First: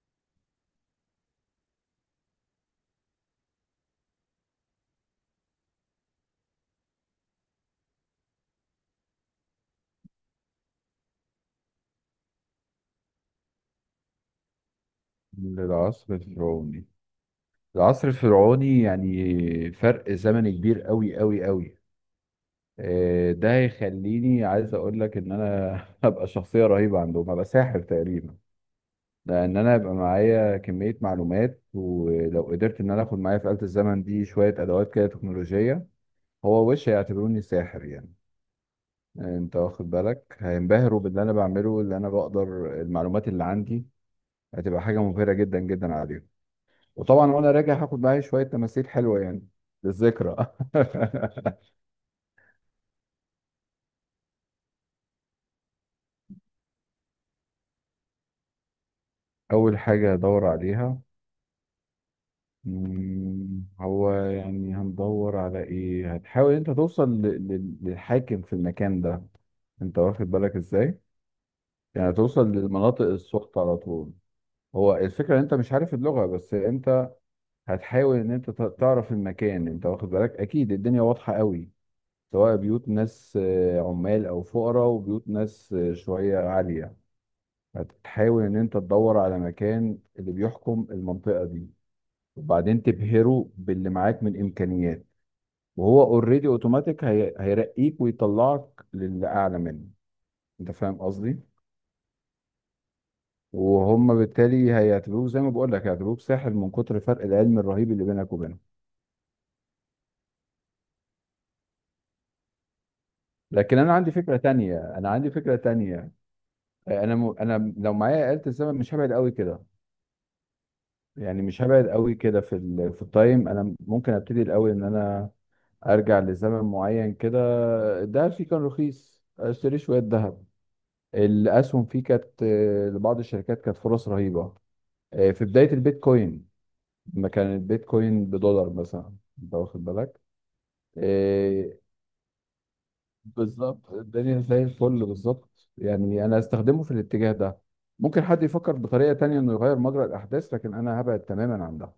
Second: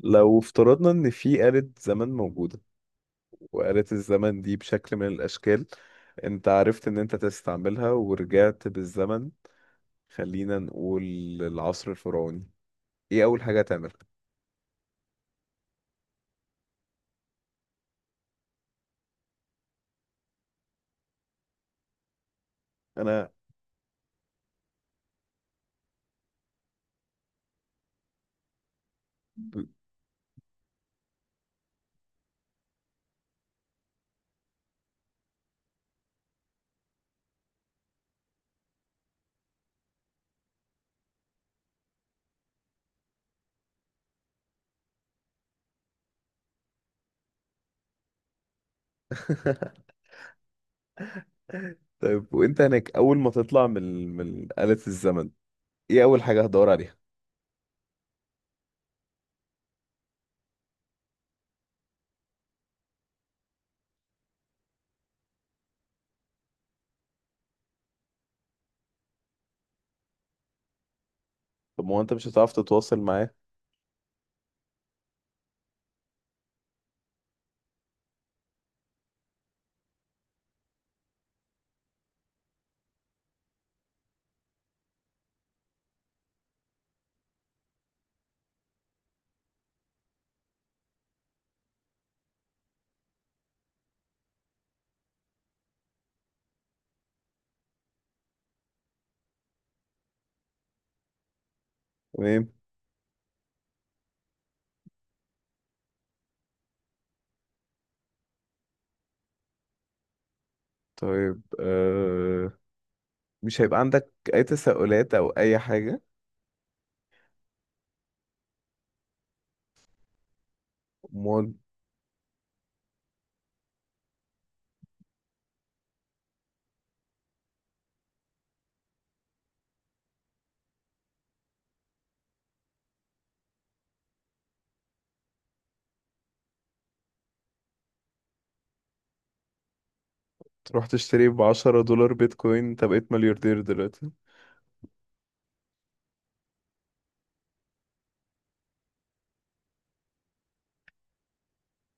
لو افترضنا ان في آلة زمن موجودة، وآلة الزمن دي بشكل من الاشكال انت عرفت ان انت تستعملها ورجعت بالزمن. خلينا نقول العصر الفرعوني. ايه اول حاجة هتعملها؟ للعصر الفرعوني. العصر الفرعوني يعني فرق زمني كبير قوي قوي قوي. انا. ده هيخليني عايز اقول لك ان انا هبقى شخصية رهيبة عندهم، هبقى ساحر تقريبا. لان انا هيبقى معايا كمية معلومات، ولو قدرت ان انا اخد معايا في آلة الزمن دي شوية ادوات كده تكنولوجية، هو وش هيعتبروني ساحر يعني. انت واخد بالك؟ هينبهروا باللي انا بعمله، اللي انا بقدر. المعلومات اللي عندي هتبقى حاجة مبهرة جدا جدا عليهم. وطبعا وانا راجع هاخد معايا شويه تماثيل حلوه يعني، للذكرى. طيب، وانت هناك اول ما تطلع من آلة الزمن، ايه اول حاجة هتدور عليها؟ اول حاجه هدور عليها، هو يعني هندور على ايه؟ هتحاول انت توصل للحاكم في المكان ده، انت واخد بالك ازاي؟ طب ما هو انت يعني مش توصل هتعرف تتواصل للمناطق معاه. السخطة على طول. هو الفكرة ان انت مش عارف اللغة، بس انت هتحاول ان انت تعرف المكان. انت واخد بالك؟ اكيد الدنيا واضحة قوي، سواء بيوت ناس عمال او فقراء، وبيوت ناس شوية عالية. هتحاول ان انت تدور على مكان اللي بيحكم المنطقة دي، وبعدين تبهره باللي معاك من امكانيات، وهو اوريدي اوتوماتيك هيرقيك ويطلعك للي اعلى منه. انت فاهم قصدي؟ تمام. وهم بالتالي هيعتبروه زي ما بقول لك، هيعتبروه ساحر من كتر فرق العلم الرهيب اللي بينك وبينهم. طيب، مش لكن هيبقى انا عندي عندك فكرة اي تانية، انا تساؤلات او عندي فكرة اي حاجة؟ تانية. انا لو معايا آلة الزمن مش هبعد قوي كده. يعني امال مش هبعد قوي كده في التايم. انا ممكن ابتدي الاول ان انا ارجع لزمن معين كده، الدهب فيه كان رخيص، اشتري شويه ذهب. الاسهم فيه كانت لبعض الشركات كانت فرص رهيبه. في بدايه البيتكوين، لما كان البيتكوين بدولار مثلا، انت واخد بالك؟ رحت اشتري ب آه، $10 بيتكوين، انت بقيت ملياردير بالظبط، دلوقتي. الدنيا زي الفل. بالظبط يعني انا استخدمه في الاتجاه ده. ممكن حد يفكر بطريقه تانية انه يغير مجرى الاحداث، لكن انا هبعد تماما عن ده.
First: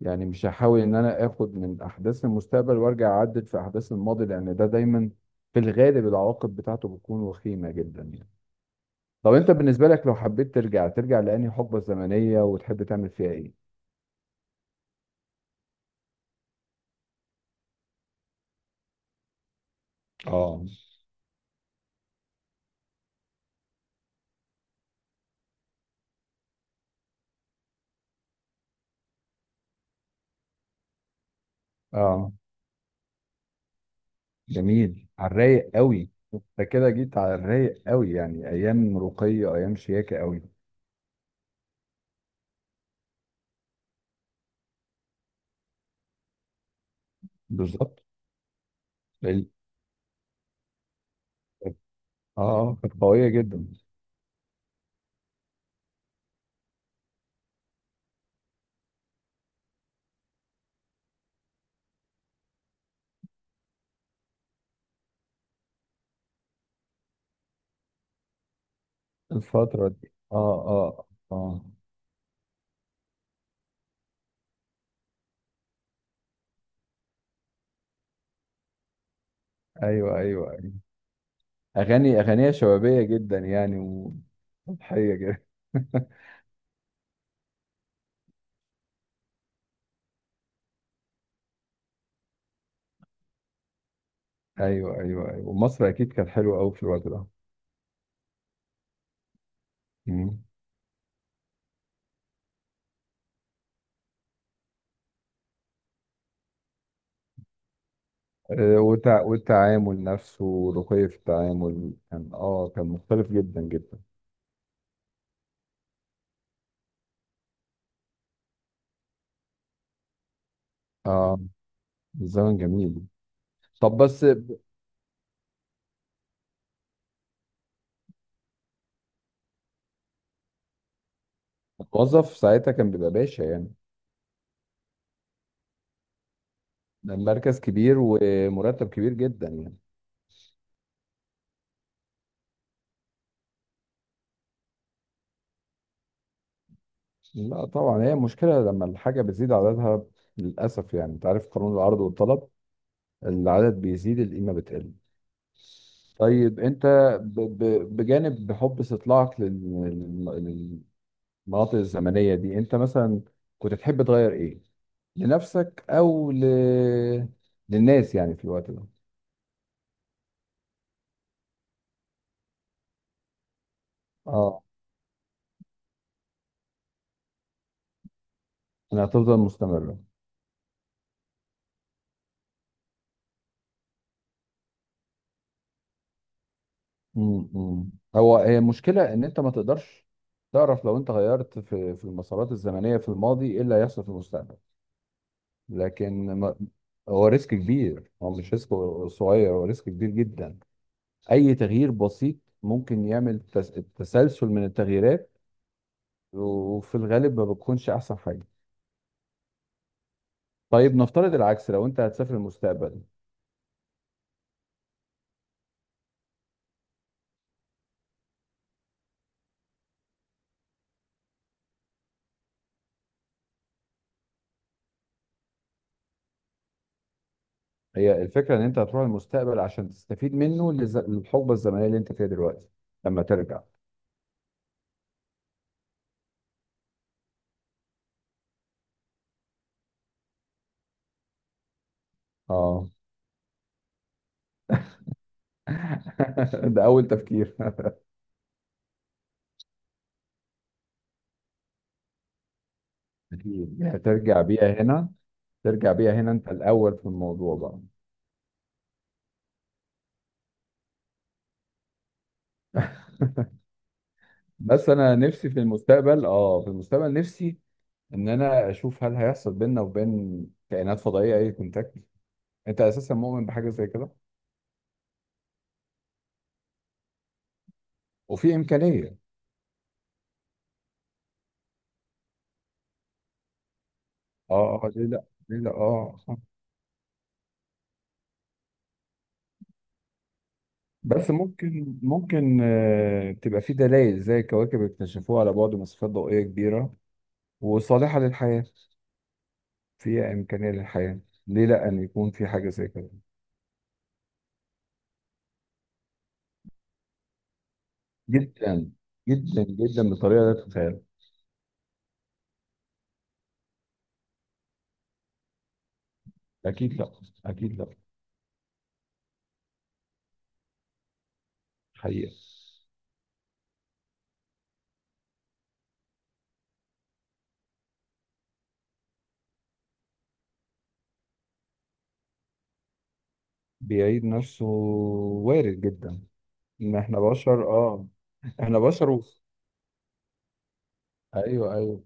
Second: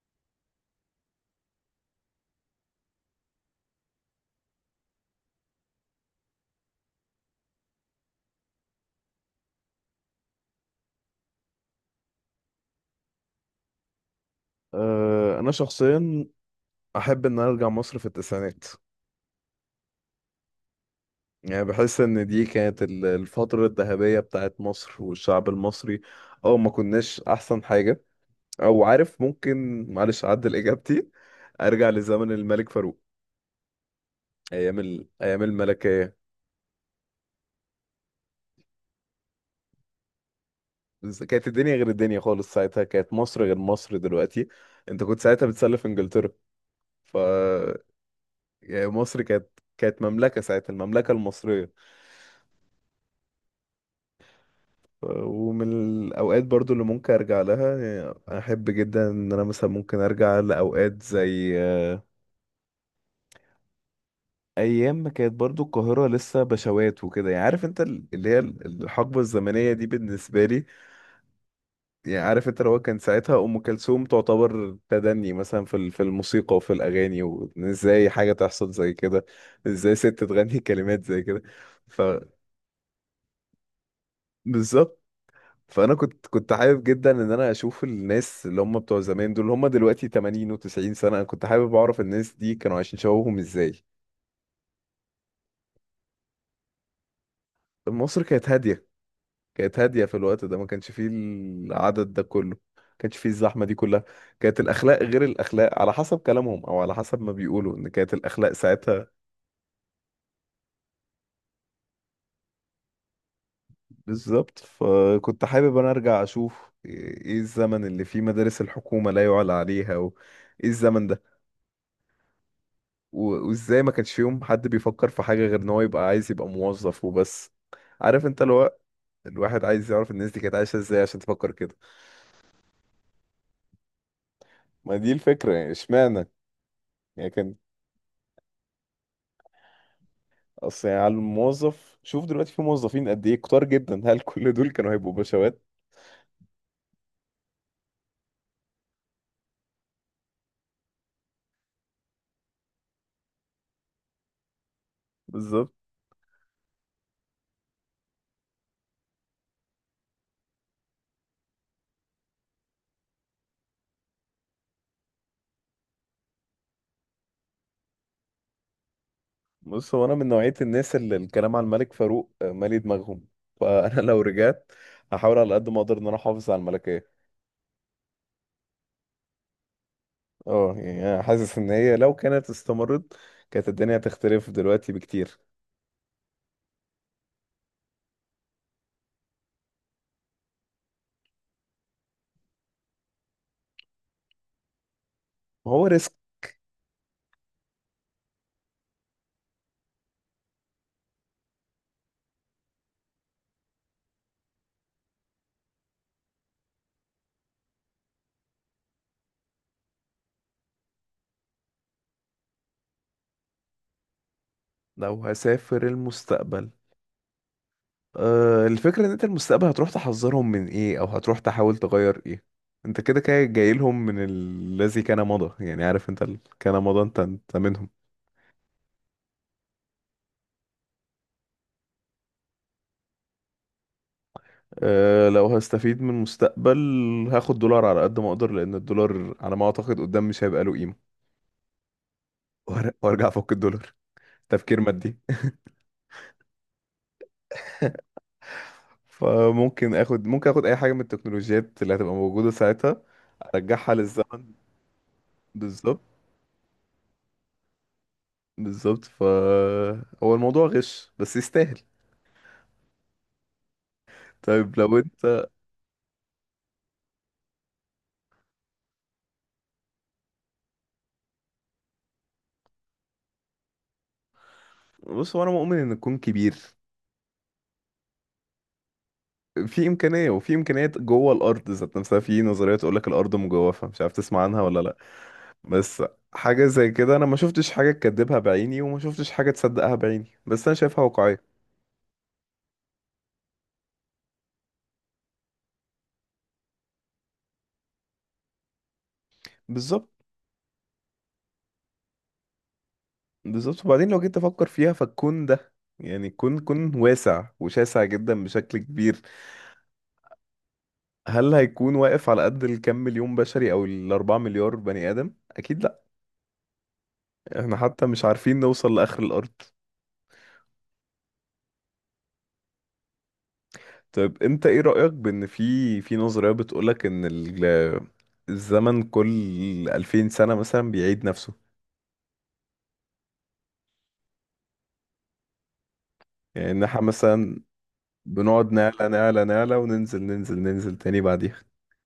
يعني مش هحاول ان انا اخد من احداث المستقبل وارجع اعدل في احداث الماضي، لان ده دايما في الغالب العواقب بتاعته بتكون وخيمة جدا يعني. طب انت بالنسبة لك لو حبيت ترجع، ترجع لأنهي حقبة زمنية وتحب تعمل فيها ايه؟ أه انا شخصيا احب ان أنا ارجع مصر في التسعينات. اه، يعني بحس ان دي كانت الفترة الذهبية بتاعت مصر والشعب المصري، او ما كناش احسن حاجة. او عارف، ممكن معلش اعدل اجابتي، ارجع لزمن اه، الملك فاروق. جميل. على ايام الرايق قوي، الملكية. انت كده جيت على الرايق قوي. يعني ايام رقية، ايام شياكة قوي. بس كانت الدنيا غير الدنيا خالص، ساعتها كانت مصر غير مصر دلوقتي. انت كنت ساعتها بتسلف انجلترا. ف بالظبط. يعني مصر ال- كانت مملكة ساعتها، المملكة المصرية. اه كانت قوية جدا. ومن الأوقات برضو اللي ممكن أرجع لها. يعني أحب جدا إن أنا مثلا ممكن أرجع لأوقات زي أيام ما كانت برضو القاهرة لسه بشوات وكده. يعني عارف أنت، الحقبة الزمنية دي الفترة دي، اه، بالنسبة لي. اه، اه. يعني عارف أنت، لو كان ساعتها أم كلثوم تعتبر تدني مثلا في الموسيقى وفي الأغاني، وإزاي حاجة تحصل زي كده؟ إزاي ست ايوه، ايوه، تغني كلمات زي كده؟ اغاني اغانيها شبابيه جدا يعني، فبالظبط. ومضحيه جدا. فانا كنت حابب جدا ان انا اشوف الناس اللي هم بتوع زمان دول، اللي هم دلوقتي 80 و90 سنه. انا كنت حابب اعرف الناس دي كانوا عايشين شبابهم ازاي. ايوه، ايوه، ايوه، ومصر اكيد كانت حلوه قوي في الوقت ده. مصر كانت هاديه. كانت هاديه في مم. الوقت ده، ما كانش فيه العدد ده كله، ما كانش فيه الزحمه دي كلها. كانت الاخلاق غير الاخلاق، على حسب كلامهم او على حسب ما بيقولوا ان كانت الاخلاق ساعتها. والتعامل نفسه، ورقي في التعامل، كان اه كان مختلف جدا جدا. بالظبط. فكنت حابب انا ارجع اشوف إيه الزمن اللي فيه مدارس الحكومه لا يعلى عليها، وايه الزمن ده، اه، الزمن جميل. وازاي ما طب كانش بس، فيهم حد بيفكر في حاجة غير ان هو يبقى عايز يبقى موظف وبس. عارف انت، لو الواحد عايز يعرف الناس دي كانت عايشة ازاي عشان تفكر كده. الموظف ساعتها كان بيبقى باشا يعني، ما دي الفكرة، يعني اشمعنى. ده يعني كان، المركز كبير ومرتب كبير جدا يعني. اصل يعني على الموظف، شوف دلوقتي في موظفين قد ايه كتار جدا. هل كل دول كانوا هيبقوا بشوات؟ لا طبعا، هي مشكلة لما الحاجة بتزيد عددها. للأسف يعني، أنت عارف قانون العرض والطلب، العدد بيزيد القيمة بتقل. بالظبط. طيب انت، بجانب حب استطلاعك لل- للمناطق الزمنية دي، انت مثلا كنت تحب تغير ايه لنفسك للناس يعني في الوقت ده؟ بص، هو انا من نوعية الناس اللي الكلام عن الملك فاروق مالي دماغهم. فانا لو اه، رجعت هحاول على قد ما اقدر ان انا احافظ على الملكية. انها تفضل مستمرة. اه يعني انا حاسس ان هي لو كانت استمرت، كانت الدنيا هتختلف دلوقتي بكتير. امم، هو هي المشكلة ان انت ما تقدرش تعرف لو انت غيرت في المسارات الزمنية في الماضي ايه اللي هيحصل في المستقبل. ما هو ريسك. لكن ما... هو ريسك كبير، هو مش ريسك صغير، هو ريسك كبير جدا. اي تغيير بسيط ممكن يعمل تسلسل من التغييرات، وفي الغالب ما بتكونش احسن حاجه. طيب نفترض العكس، لو انت هتسافر المستقبل، لو هسافر المستقبل، أه الفكرة ان انت المستقبل هتروح تحذرهم من ايه، او هتروح تحاول تغير ايه؟ انت كده كده جاي لهم من الذي كان مضى. يعني عارف انت، كان مضى، انت منهم. هي الفكره ان انت هتروح المستقبل عشان تستفيد منه للحقبه الزمنيه اللي انت فيها دلوقتي لما ترجع. أه لو هستفيد من المستقبل، هاخد دولار على قد ما اقدر لان الدولار على ما اعتقد قدام مش هيبقى له قيمة. اه. وارجع افك الدولار. تفكير مادي. ده اول تفكير. فممكن اخد ممكن اخد اي حاجة من التكنولوجيات اللي هتبقى موجودة ساعتها. أكيد. ارجعها هترجع للزمن. بيها هنا. ترجع بالظبط. بيها هنا انت الاول في الموضوع بقى. بالظبط. ف هو الموضوع غش بس يستاهل. طيب بس لو انا انت. نفسي في المستقبل، اه، في المستقبل نفسي ان انا اشوف هل هيحصل بيننا وبين كائنات فضائيه اي كونتاكت؟ انت اساسا مؤمن بحاجه زي كده؟ بص، هو انا مؤمن ان الكون كبير. وفي امكانيه؟ في امكانيه، وفي امكانيات جوه الارض ذات نفسها. في نظريه تقول لك الارض مجوفه، مش عارف تسمع عنها اه، ولا اه، لا. ليه لا؟ ليه لا؟ بس اه صح. حاجه زي كده انا ما شفتش حاجه تكذبها بعيني، وما شفتش حاجه تصدقها بعيني، بس انا شايفها بس واقعيه. ممكن، ممكن تبقى في دلائل زي كواكب اكتشفوها على بعد مسافات ضوئيه كبيره وصالحه للحياه، بالظبط. فيها امكانيه للحياه. ليه لا ان يكون في حاجه زي كده؟ بالظبط. وبعدين لو جيت افكر فيها، فالكون ده يعني كون كون واسع وشاسع جدا بشكل جدا، كبير. جدا جدا بطريقه لا تتخيل. هل هيكون واقف على قد الكم مليون بشري او الاربعة مليار بني ادم؟ اكيد لا. اكيد لا، اكيد احنا لا. حتى مش عارفين نوصل لآخر الأرض. حقيقه. طيب، انت ايه رأيك بان في نظرية بتقولك ان الزمن كل 2000 سنة مثلا بيعيد نفسه. بيعيد نفسه، وارد جدا. يعني ان ما احنا احنا مثلا بشر، اه، بنقعد احنا نعلى بشر و... نعلى نعلى وننزل ننزل ننزل تاني بعديها. ايوه، ايوه،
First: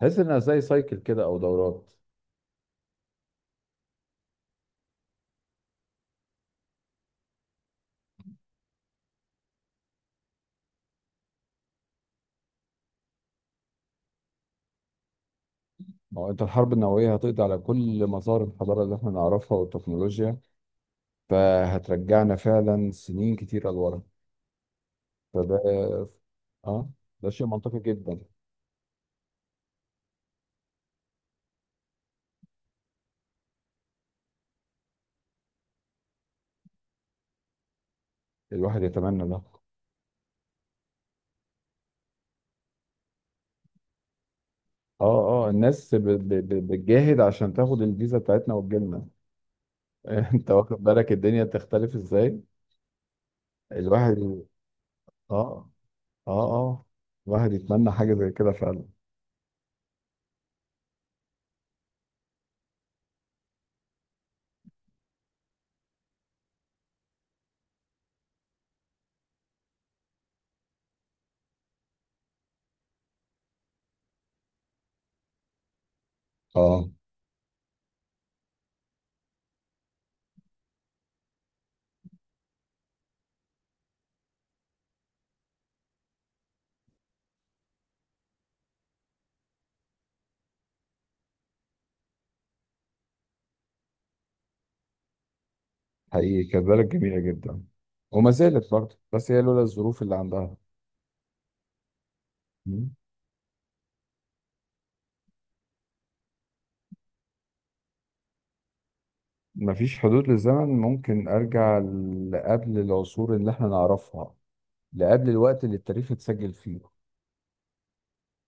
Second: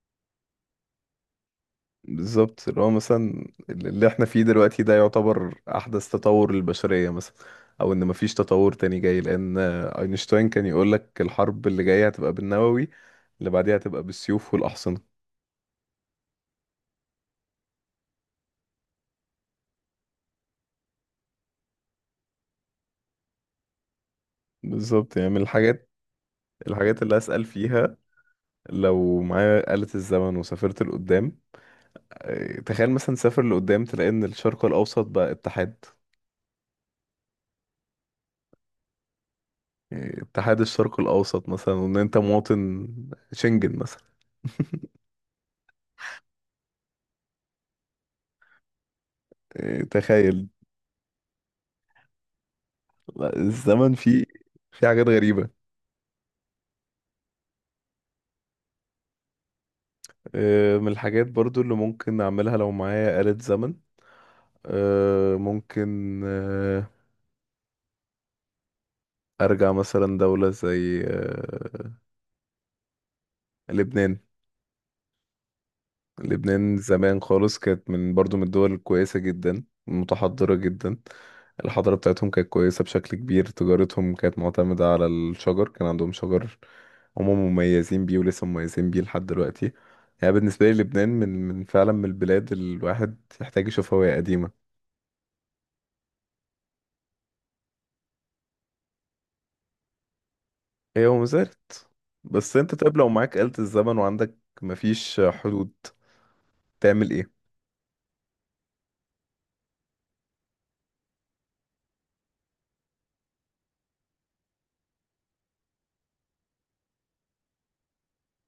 تحس انها زي سايكل كده او دورات. بالظبط، اللي هو مثلا اللي احنا فيه دلوقتي ده يعتبر أحدث تطور للبشرية مثلا. او ان مفيش تطور تاني جاي. لان اينشتاين كان يقولك الحرب اللي جاية هتبقى بالنووي، اللي بعديها هتبقى بالسيوف والأحصنة. ما هو انت الحرب النوويه هتقضي على كل مسار الحضاره اللي احنا نعرفها والتكنولوجيا، فهترجعنا فعلا سنين كتيره لورا. بالظبط. يعني من الحاجات، فده، اه، اللي ده أسأل شيء منطقي فيها. جدا. لو معايا آلة الزمن وسافرت لقدام، تخيل مثلا سافر لقدام تلاقي إن الشرق الأوسط بقى اتحاد. الواحد يتمنى ده. يعني اتحاد الشرق الأوسط مثلا، وإن أنت مواطن شنجن مثلا. اه، اه، الناس بتجاهد عشان تاخد الفيزا بتاعتنا وتجيلنا. تخيل. انت واخد بالك الدنيا تختلف ازاي؟ لا، الزمن الواحد، فيه في حاجات غريبة. اه، اه، اه، الواحد يتمنى حاجه زي كده فعلا. من الحاجات برضو اللي ممكن أعملها لو معايا آلة زمن. ممكن أرجع مثلا دولة زي لبنان. لبنان اه، زمان خالص كانت من برضو من الدول الكويسة جدا، متحضرة جدا. الحضارة بتاعتهم كانت كويسة بشكل كبير، تجارتهم كانت معتمدة على الشجر، كان عندهم شجر هم مميزين بيه، ولسه مميزين بيه لحد دلوقتي. يعني بالنسبة لي، لبنان من فعلا من البلاد اللي الواحد يحتاج يشوفها وهي قديمة. حقيقي كانت بلد جميلة جدا، وما زالت برضه، بس هي لولا الظروف اللي عندها. هي وما زالت. بس انت مم. طيب، لو معاك آلة الزمن وعندك مفيش حدود، تعمل ايه؟ مفيش حدود للزمن، ممكن أرجع لقبل العصور اللي احنا نعرفها، لقبل الوقت اللي التاريخ اتسجل فيه.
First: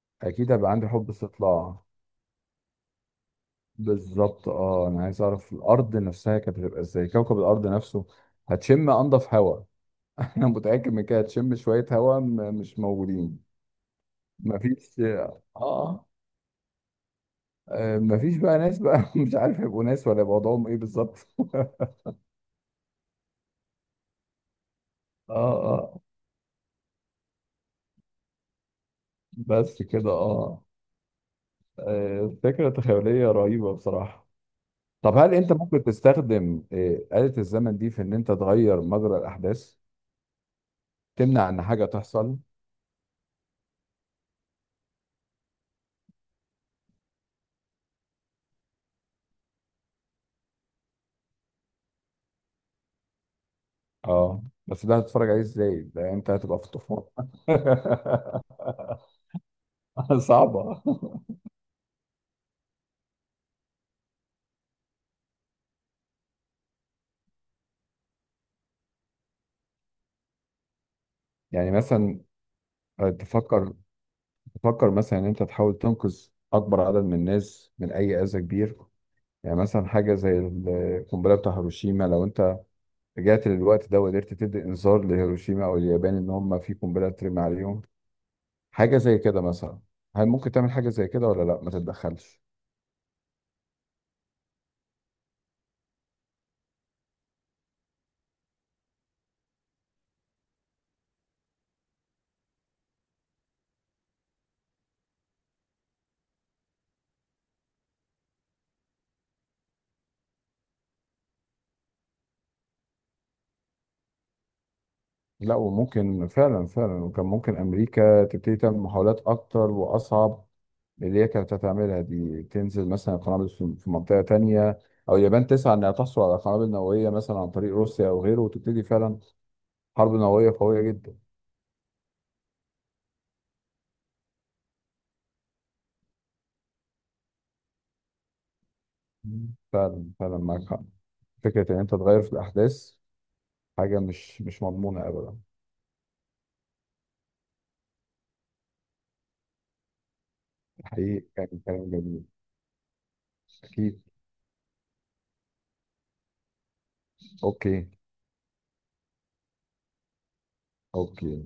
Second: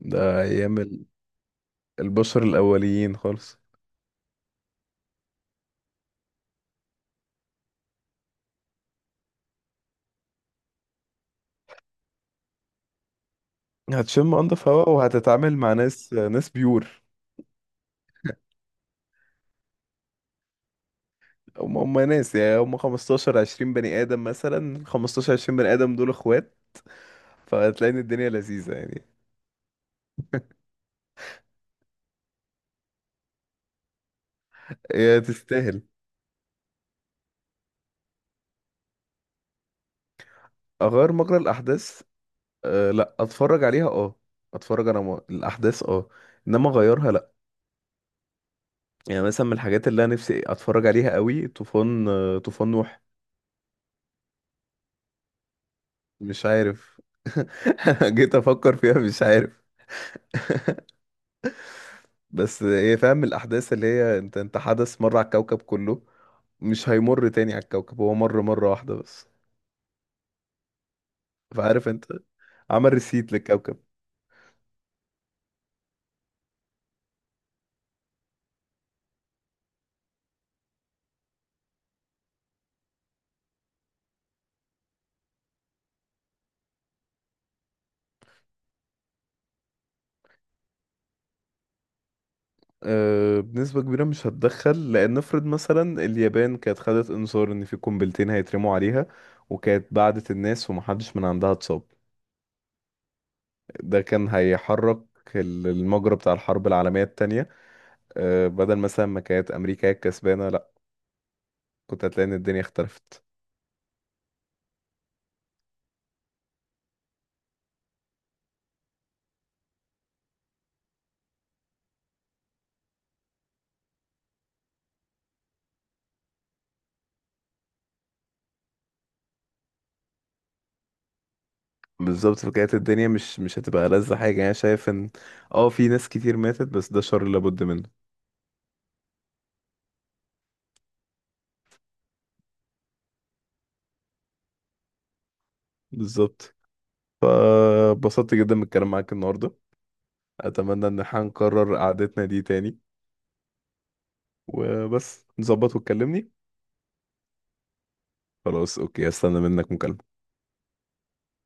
ده أكيد هيبقى أيام عندي حب استطلاع. البشر الأوليين خالص. بالظبط، اه، أنا عايز أعرف الأرض نفسها كانت هتبقى إزاي، كوكب الأرض نفسه. هتشم أنضف هواء. أنا متأكد من كده، هتشم شوية هواء مش موجودين. هتشم انضف هواء، مفيش، وهتتعامل مع اه، ناس ناس بيور. مفيش بقى ناس بقى. مش عارف هيبقوا ناس ولا يبقى وضعهم ايه بالظبط. هم هم ناس. يعني هم 15 20 بني ادم مثلا، 15 اه، 20 بني ادم اه، دول اخوات. فهتلاقي ان الدنيا لذيذة يعني. بس كده. اه، فكرة تخيلية رهيبة بصراحة. طب هي هل انت تستاهل. ممكن تستخدم آلة الزمن دي في ان انت تغير مجرى الاحداث؟ اغير مجرى تمنع ان حاجة الاحداث؟ تحصل؟ أه لا، اتفرج عليها. اه اتفرج انا الاحداث، اه، انما اغيرها لا. يعني مثلا من الحاجات اللي انا نفسي اتفرج عليها قوي طوفان، طوفان نوح. اه، بس ده هتتفرج عليه ازاي؟ ده انت مش هتبقى في عارف. الطوفان. جيت افكر فيها، مش عارف. صعبة. بس ايه، فاهم الأحداث اللي هي انت حدث مرة على الكوكب كله، مش هيمر تاني على الكوكب، هو مر مرة واحدة بس. يعني فعارف انت، مثلا، عمل آه، ريسيت تفكر للكوكب. تفكر مثلا ان انت تحاول تنقذ اكبر عدد من الناس من اي اذى كبير. يعني مثلا حاجة زي القنبلة بتاع هيروشيما، لو أنت رجعت للوقت ده وقدرت تدي إنذار لهيروشيما أو اليابان إن هم في قنبلة ترمي عليهم، حاجة زي كده مثلا. هل ممكن تعمل حاجة زي كده، ولا لا، ما تتدخلش؟ أه بنسبة كبيرة مش هتدخل، لأن نفرض مثلا اليابان كانت خدت إنذار إن في قنبلتين هيترموا عليها، وكانت بعدت الناس ومحدش من عندها اتصاب. ده كان هيحرك المجرى بتاع الحرب العالمية التانية. أه بدل مثلا ما كانت أمريكا هي الكسبانة، لأ كنت هتلاقي إن الدنيا اختلفت. لا، وممكن فعلا، فعلا، وكان ممكن أمريكا تبتدي تعمل محاولات أكتر وأصعب من اللي هي كانت هتعملها دي. تنزل مثلا قنابل في منطقة تانية، أو اليابان تسعى إنها تحصل على قنابل نووية مثلا عن طريق روسيا أو غيره، وتبتدي فعلا حرب نووية قوية جدا. بالظبط. فكانت الدنيا مش هتبقى لذة حاجة، يعني شايف ان اه في ناس كتير ماتت، بس ده شر لابد منه. مم. فعلا، فعلا معاك حق. فكرة إن أنت تغير في الأحداث حاجة مش، مش مضمونة أبدا. بالظبط. فبسطت جدا من الكلام معاك النهاردة. اتمنى ان احنا الحقيقة كان نكرر كلام جميل. قعدتنا دي تاني. أكيد. وبس نظبط وتكلمني. أوكي. خلاص اوكي، هستنى منك مكالمة. أوكي.